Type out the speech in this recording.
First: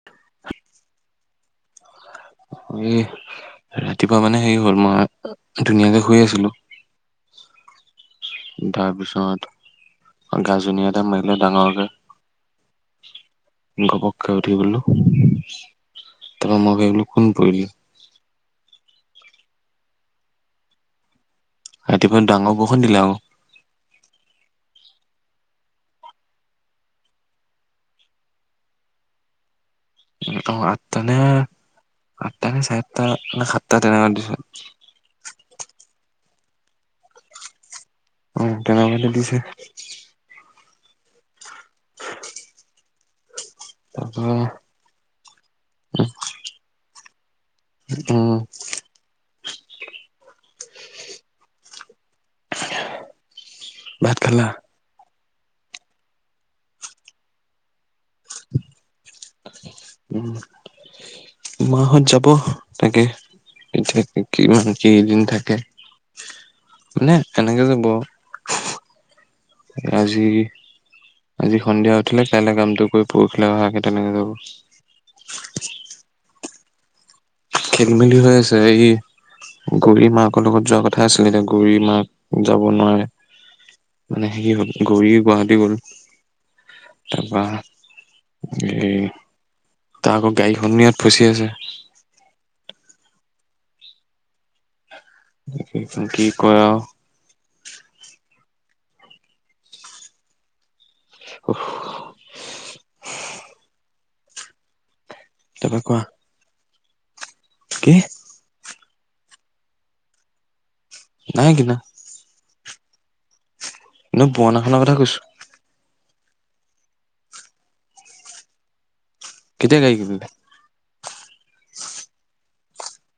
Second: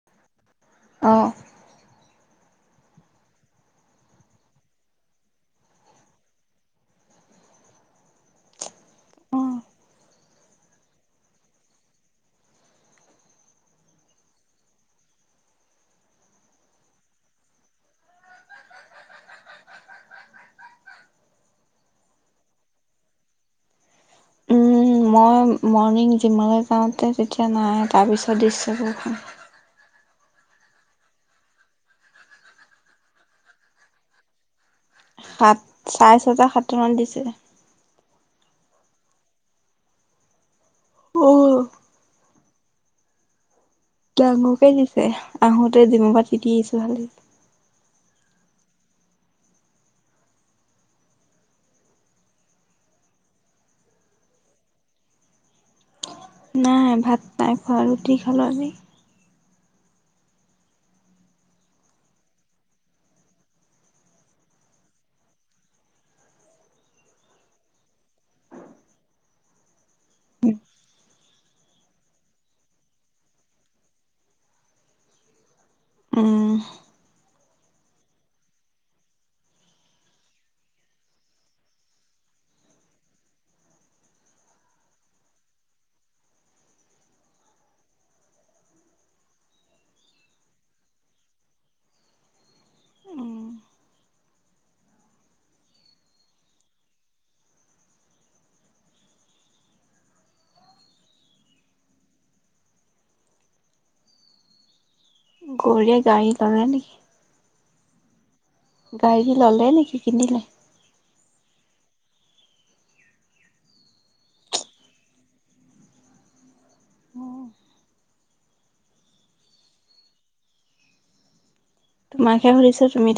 [unintelligible] অ। এ ৰাতিপুৱা মানে হেৰি হ'ল মই ধুনীয়াকে শুই আছিলো উম, তাৰপিছত গাজনি এটা মাৰিলে ডাঙৰকে ঘপককে উঠি গলো, তাৰপৰা মই ভাবিলোঁ ফোন কৰিলো ৰাতিপুৱা ডাঙৰ বৰষুণ দিলে আকো। মই মৰ্ণিং জিমলে যাওঁতে তেতিয়া নাই তাৰপিছত দিছে বৰষুণ। অ আঠটা নে আঠটা নে চাৰে আঠটা নে সাতটা তেনেকুৱাত দিছে। সাত চাৰে ছটা, সাতটা মানত দিছে। অ, তেনেকোৱাতে দিছে। অ। [unintelligible] তাৰপৰা ডাঙৰকে দিছে আহোঁতে জিমৰ পৰা তিতি আহিছো খালি। উম। ভাত খালা? নাই ভাত নাই খোৱা ৰুতি খালো আজি। উম, মাহঁত যাব তাকে। এতিয়া কিমান কেইদিন থাকে মানে এনেকে যাব আও। আজি উম। আজি সন্ধিয়া উঠিলে কাইলে কামটো কৰি পৰশিলে অহাকে তেনেকে যাব। উম। খেল-মেলি হৈ আছে হেৰি গৌৰী মাকৰ লগত যোৱা কথা আছিলে এতিয়া গৌৰীৰ মাক যাব নোৱাৰে। মানে হেৰি হ'ল গৌৰী গুৱাহাটী গ'ল তাৰপৰা এ তাৰ আকৌ গাড়ীখনো ইয়াত ফচি আছে। উম, কি কই আও। [unintelligible] তাৰপা গৌৰীয়ে কোৱা গাড়ী পালে নিকি? কি? গাড়ী ল'লে নিকি কিনিলে? নাই কিনা। নহয় পুৰাণাখনৰ কথা কৈছো। অ। কেতিয়া গাড়ী কিনিলে? [inaudible] তোমাকহে শুধিছে তুমি